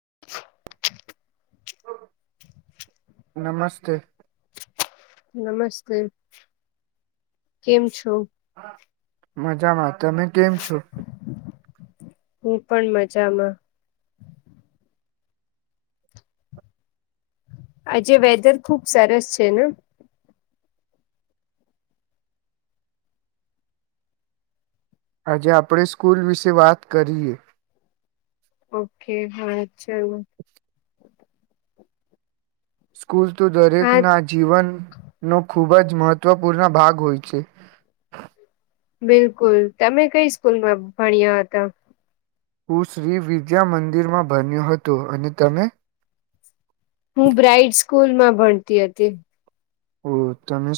[inaudible] નમસ્તે નમસ્તે કેમ છો મજામાંત તમે કેમ છો હું પણ મજામાં આજે વેધર ખુબ સરસ છે ને આજે આપણે સ્કૂલ વિશે વાત કરીએ ઓકે હ શરૂ સ્કૂલ તો દરેક હા ના જીવન નો ખૂબ જ મહત્વપૂર્ણ ભાગ હોય છે. બિલકુલ તમે કઈ સ્કૂલમાં ભણ્યા હતા હું શ્રી વિદ્યા મંદિરમાં બન્યો હતો અને તમે સ્કૂલ માં ભણતી હતી ઓ તમે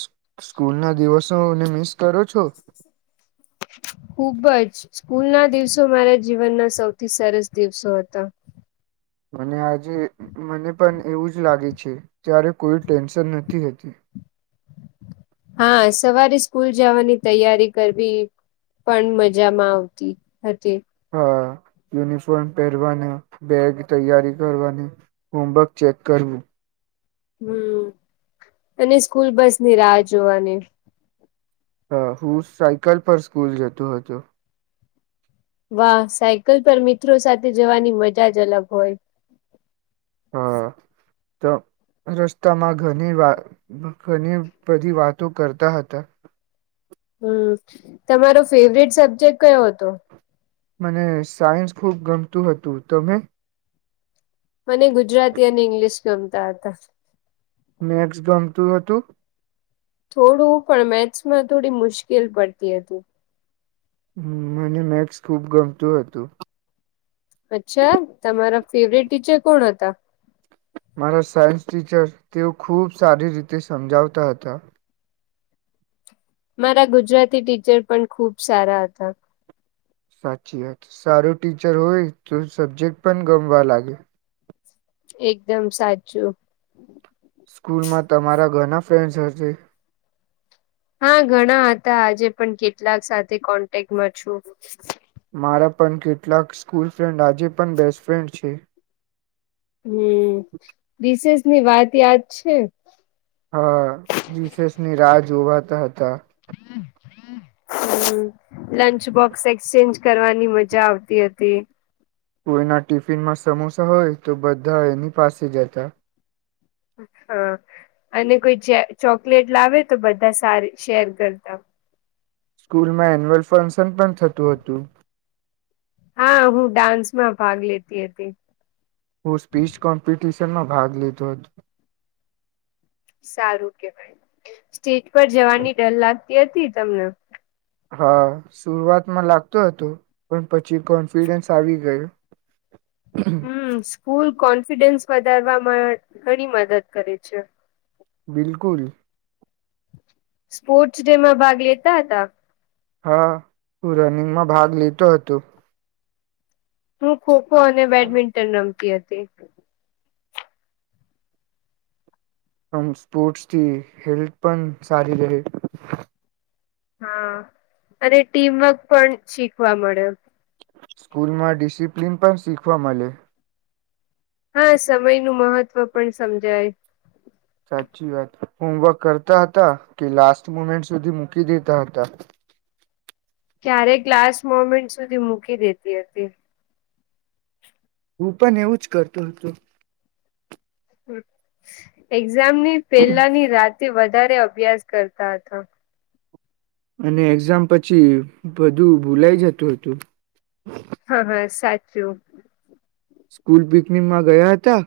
સ્કૂલ ના દિવસોને મિસ કરો છો ખુબ જ સ્કૂલના દિવસો મારા જીવનના સૌથી સરસ દિવસો હતા મને આજે મને પણ એવું જ લાગે છે ત્યારે કોઈ ટેન્શન નથી હોતુ હા સવારે સ્કૂલ જવાની તૈયારી કરવી પણ મજામાં આવતી હતી હા યુનિફોર્મ પહેરવાના બેગ તૈયારી કરવાની હોમવર્ક ચેક કરવું હમ અને સ્કૂલ બસ ની રાહ જોવાની હા હું સાયકલ પર સ્કૂલ જતો હતો વાહ સાયકલ પર મિત્રો સાથે જવાની મજા જ અલગ હોય હા તો રસ્તામાં ઘણી વા ઘણી બધી વાતો કરતા હતા હમ તમારો ફેવરેટ સબ્જેક્ટ કયો હતો મને સાયન્સ ખૂબ ગમતું હતું તમે મને ગુજરાતી અને ઇંગ્લિશ ગમતા હતા મેકટસ ગમતું હતું થોડું પણ મેથ્સમાં થોડી મુશ્કેલ પડતી હતી હ મને મેક્સ ખૂબ ગમતું હતું અચ્છા તમારા ફેવિરેટ ટીચર કોણ હતા મારા સાયન્સ ટીચર તેઓ ખૂબ સારી રીતે સમજાવતા હતા મારા ગુજરાતી ટીચર પણ ખુબ સારા હતા સાચી વાત સારું ટીચર હોય તો સબ્જેક્ટ પણ ગમવા લાગે એકદમ સાચુ સ્કૂલમાં તમારા ઘણા ફ્રેન્ડ્સ હશે હા ઘણા હતા આજે પણ કેટલાક સાથે કોન્ટેક્ટમાં છું. મારા પણ કેટલાક સ્કૂલ ફ્રેન્ડ આજે પણ બેસ્ટફ્રેન્ડ છે. હમ વિશેષ ની વાત યાદ છે. હા વીસેસની રાહ ઉભાતા હતા હમ લંચ બોક્સ એક્સચેન્જ કરવાની મજા આવતી હતી કોઈના ટિફિનમાં સમોસા હોય તો બધા એની પાસે જતા હા અને કોઈ ચોકલેટ લાવે તો બધા સારી શેર કરતા સ્કૂલમાં એન્યુઅલ ફંક્શન પણ થતું હતું હા હું ડાન્સમાં ભાગ લેતી હતી હું સ્પીચ કોમ્પિટીસ એ માં ભાગ લીધો હતો. સારું કેવાય સ્ટેજ પર જવાની ડર લાગતી હતી તમને. હા શરઆતમાં લાગતો હતો પણ પછી કોન્ફિડન્સ આવી ગયો. [unintelligible] ફૂલ કોન્ફિડન્સ વધારવામાં ઘણી મદદ કરે છે. બિલકુલ. સ્પોર્ટ્સ ડે માં ભાગ લેતા હતા? હા હું રનિંગમાં ભાગ લીતો હતો. હુ. ખો ખો અને બેડમિન્ટન રમ. તી અતી. આમ સ્પોર્ટ્સથી હેલ્થ પણ સારી રહે. હા અને ટીમવર્ક પણ શીખવા મળ્યો. સ્કૂલમાં ડિસિપ્લિન પણ શીખવા મલે. હા સમય નું મહત્વ પણ સમજાય. સાચી વાત હોમવર્ક કરતા હતા કે લાસ્ટ મુમેન્ટ સુધી મૂકી દેતા હતા. ક્યારે ક્લાાસ મોમેન્ટ સુધી મૂકી દેતી હતી. હું પણ એવું જ કરતો હતો. એક્ઝામની પેલાની રાતે વધારે અભ્યાસ કરતા હતા. અને એક્ઝામ પછી બધું ભૂલાઈ જતું હતું. હા હા, સાચું. સ્કૂલ પિકનિકમાં ગયા હતા.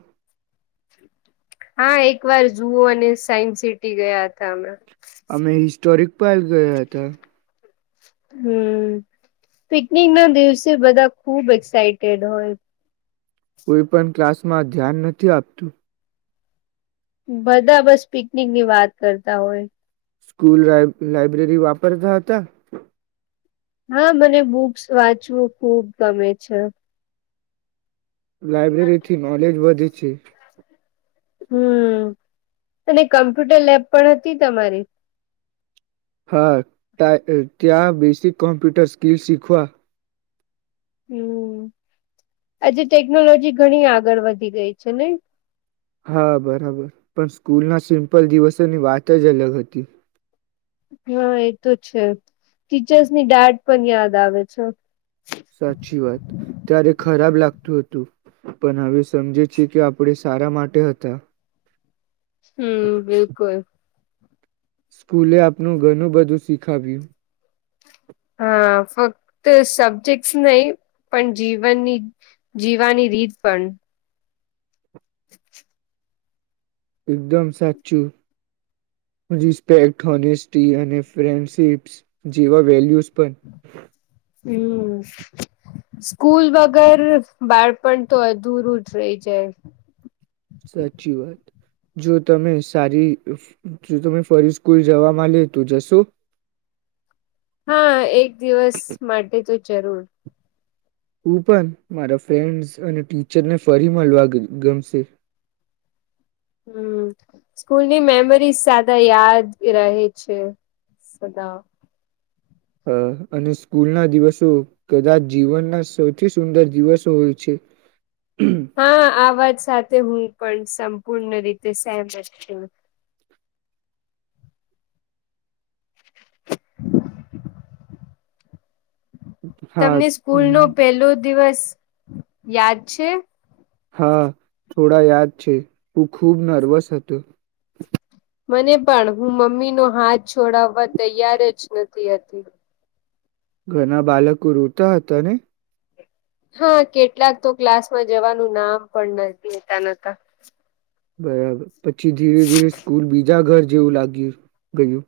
હા એકવાર જુ અને સાયન્સ સિટી ગયા હતા હમણાં. અમે હિસ્ટોરિક પાર્ક ગયા હતા. હમ્મ, પિકનિકના દિવસે બધા ખૂબ એક્સાઈટેડ હોય. કોઈ પણ ક્લાસમાં ધ્યાન નથી આપતું. બધા બસ પિકનિકની વાત કરતા હોય. સ્કૂલ લાઈ લાઈબ્રેરી વાપરતા હતા. હા મને બુક્સ વાંચવું ખૂબ ગમે છે. લાયબ્રેરીથી નોલેજ વધી. છે. હમ્મ, અને કમ્પ્યુટર લેબ પણ હતી તમારી. હા તા ત્યાં બેસિક કમ્પ્યુટર સ્કિલ શીખવા. હમ્મ, આજે ટેકનોલોજી ઘણી આગળ વધી ગઈ છે ને. હા બરાબર પણ સ્કૂલનાં સિમ્પલ દિવસોની વાત જ અલગ હતી. હા, એતો છે ટીચર્સની ડાટ પણ યાદ આવે છે. સાચી વાત, ત્યારે ખરાબ લાગતું હતું પણ હવે સમજે છે કે આપણે સારા માટે હતા. હમ્મ બિલકુલ. સ્કૂલે આપણું ઘણું બધું શીખાવ્યું. હા, ફક્ત સબ્જેક્ટસ નય પણ જીવનની જીવાની રીત પણ. [inaudible] એકદમ સાચું રિસ્પેક્ટ, હોનેસ્ટી અને ફ્રેન્ડશિપસ જેવા વેલ્યુ પણ. હમ્મ, સ્કૂલ વગર બાળપણતો અધુરું જ રય જાય. સાચી વાત, જો તમે સારી જો તમે ફરી સ્કૂલ જવામાં લે તો જશો? હા, એક દિવસ માટે તો. જરૂર. હું પણ મારા ફ્રેન્ડસ અને ટીચરને ફરી મળવા ગમશે. હમ, સ્કૂલની મેમરીઝ સાદા યાદ રહે છે સદા. હ અને સ્કૂલના દિવસો કદાચ જીવનના સૌથી સુંદર દિવસો હોય છે. હા, આ વાત સાથે હું પણ સંપૂર્ણ રીતે સેમ. હા તમને સ્કૂલનો પેલ્લો દિવસ યાદ છે.? હા, થોડા યાદ છે હું ખૂબ નર્વસ હતો. મને પણ હું મમ્મીનો હાથ છોડાવવા તૈયાર જ નથી હતી. ઘણા બાલકો રોતા હતા ને? હા, કેટલાક તો ક્લાસમાં જવાનું નામ પણ નથી લેતા નતા. બરાબર. પછી ધીરે ધીરે સ્કૂલ બીજા ઘર જેવું લાગ્યું ગયું.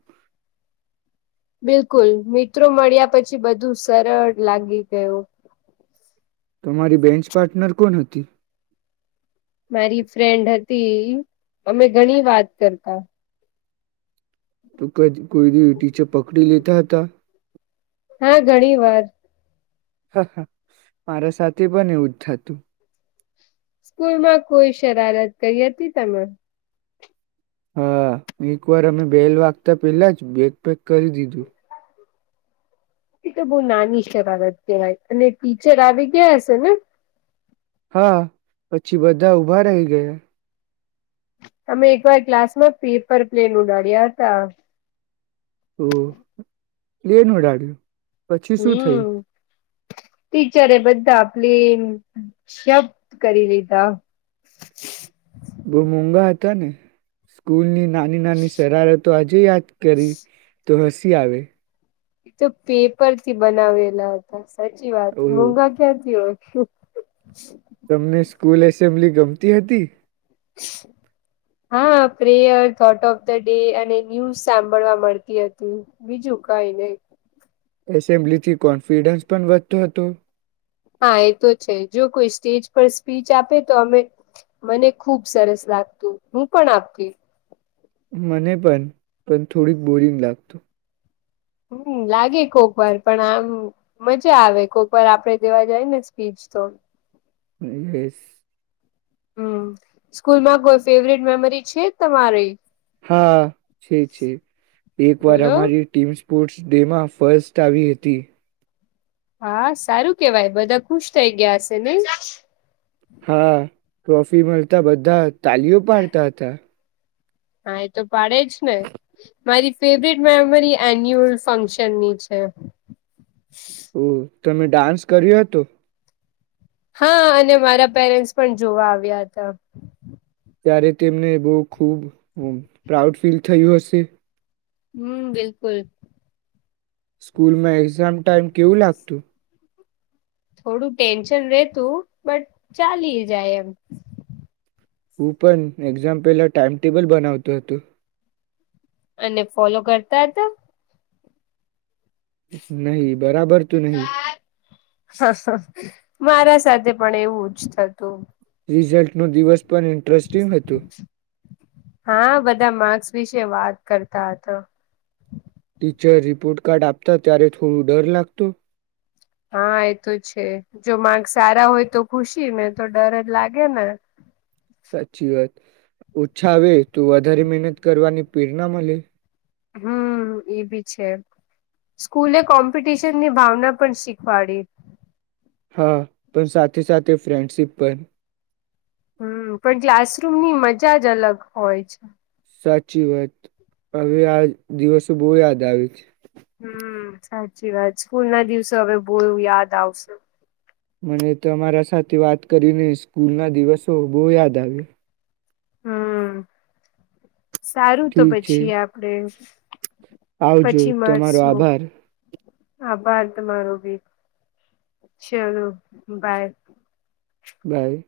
બિલકુલ, મિત્રો મળ્યા પછી બધું સરળ લાગી ગયું. તમારી બેન્ચ પાર્ટનર કોણ હતી? મારી ફ્રેન્ડ હતી અમે ઘણી વાત કરતા તો ક કોઈ દિવ ીચે પકડી લેતા હતા હા ઘણી વાર હ હ મારા સાથે બને એવું જ થતું સ્કૂલમાં કોઈ શરારત કઈ હતી તમે હા એક વાર અમે બેલ વાગતા પેલા જ બેગ પેગ કરી દીધું એ તો બહુ નાની છે બાબત કહેવાય અને ટીચર આવી ગયા હ છે ને હા પછી બધા ઉભા રહી ગયા તમે એકવાર ક્લાસ માં પેપર પ્લેન ઉડાડ્યા હતા હમ લેનડાડ્યું પછી શું થયું હમ્મ. ટીચરે બધા આપલી શબ્દ કરી લીધા બહ મોઘા હતા ને સ્કૂલ ની નાની નાની શેારત તો આજે યાદ કરી તો હસી આવે તો પેપર થી બનાવેલા હતા સાચી વાત ઓ મોૂઘા ક્યાંથી હોય શ તમને સ્કૂલ એસેમ્બલી ગમતી હતી હા prayer thought of the day અને ન્યુઝ સાંભળવા મળતી હતી બીજું કઈ નને એસેમ્બ્લી થી કોન્ફિડન્સ પણ વધતો હતો હા એ તો છે જો કોઈ સ્ટેજ પર સ્પીચ આપે તો અમે મને ખુબ સરસ લાગતું હું પણ આપતી મને પણ પણ થોડીક બોરિંગ લાગતું હમ લાગે કોક વાર પણ આમ મજા આવે કોક વાર આપડે દેવા જાય ને સ્પીજ તો. યસ. હમ સ્કૂલમાં કોઈ ફેવરેટ મેમરી છે તમારી? હા છે છે, એક વાર બોલો અમારી ટીમ સ્પોર્ટ્સ ડેમાં ફર્સ્ટ આવી હતી. હા સારું કેવાય બધા ખુશ થઇ ગયા છે ને. હા ટ્રોફી મળતા બધા તાલીઓ પાડતા હતા. આ તો પાડે જ ને. મારી ફેવરેટ મેમરી એન્યુઅલ ફંક્શનની છે. હમ. તમે ડાન્સ કર્યો હતો? હા અને મારા પેરેન્ટ્સ પણ જોવા આવ્યા હતા. ત્યારે તેમને બહ ખુબ પ્રાઉડ ફીલ થયું હશે. હમ બિલકુલ. સ્કૂલમાં એક્ઝામ ટાઈમ કેવું લાગતું? થોડું ટેન્શન રેતું બટ ચાલી જાય એમ. હું પણ એક્ઝામ પહેલા ટાઈમટેબલ બનાવતો હતો. અને ફોલો કરતા હતા? નહી બરાબર તું નહી. મારા સાથે પણ એવું જ થતું. રિઝલ્ટનો દિવસ પણ ઇન્ટરેસ્ટિંગ હતો હા બધા માર્ક્સ વિશે વાત કરતા હતા. ટીચર રિપોર્ટ કાર્ડ આપતા ત્યારે થોડું ડર લાગતો. હા એ તો છે, જો માગ સારા હોય તો ખુશી ને તો ડર જ લાગે ને. સાચી વાત, ઓછા આવે તું વધારે મહેનત કરવાની પ્રેરણા મળે. હમ એ બી છે, સ્કૂલે કોમ્પિટિશન ની ભાવના પણ શીખવાડી. હા પણ સાથે સાથે ફ્રેન્ડશિપ પણ. હમ પણ ક્લાસરૂમની મજા જ અલગ હોય છે. સાચી વાત, હવે આ દિવસો બહુ યાદ આવે છે. હમ સાચી વાત, સ્કૂલ ના દિવસે હવે બહુ યાદ આવશે. મને તમારા સાથે વાત કરીને સ્કૂલ ના દિવસો બહુ યાદ આવ્યા. હમ. સારું તો ઠીક છે પછી આપડે આવજો પછી તમારો મળશું આભાર. આભાર તમારો બી, ચાલો બાય. બાય.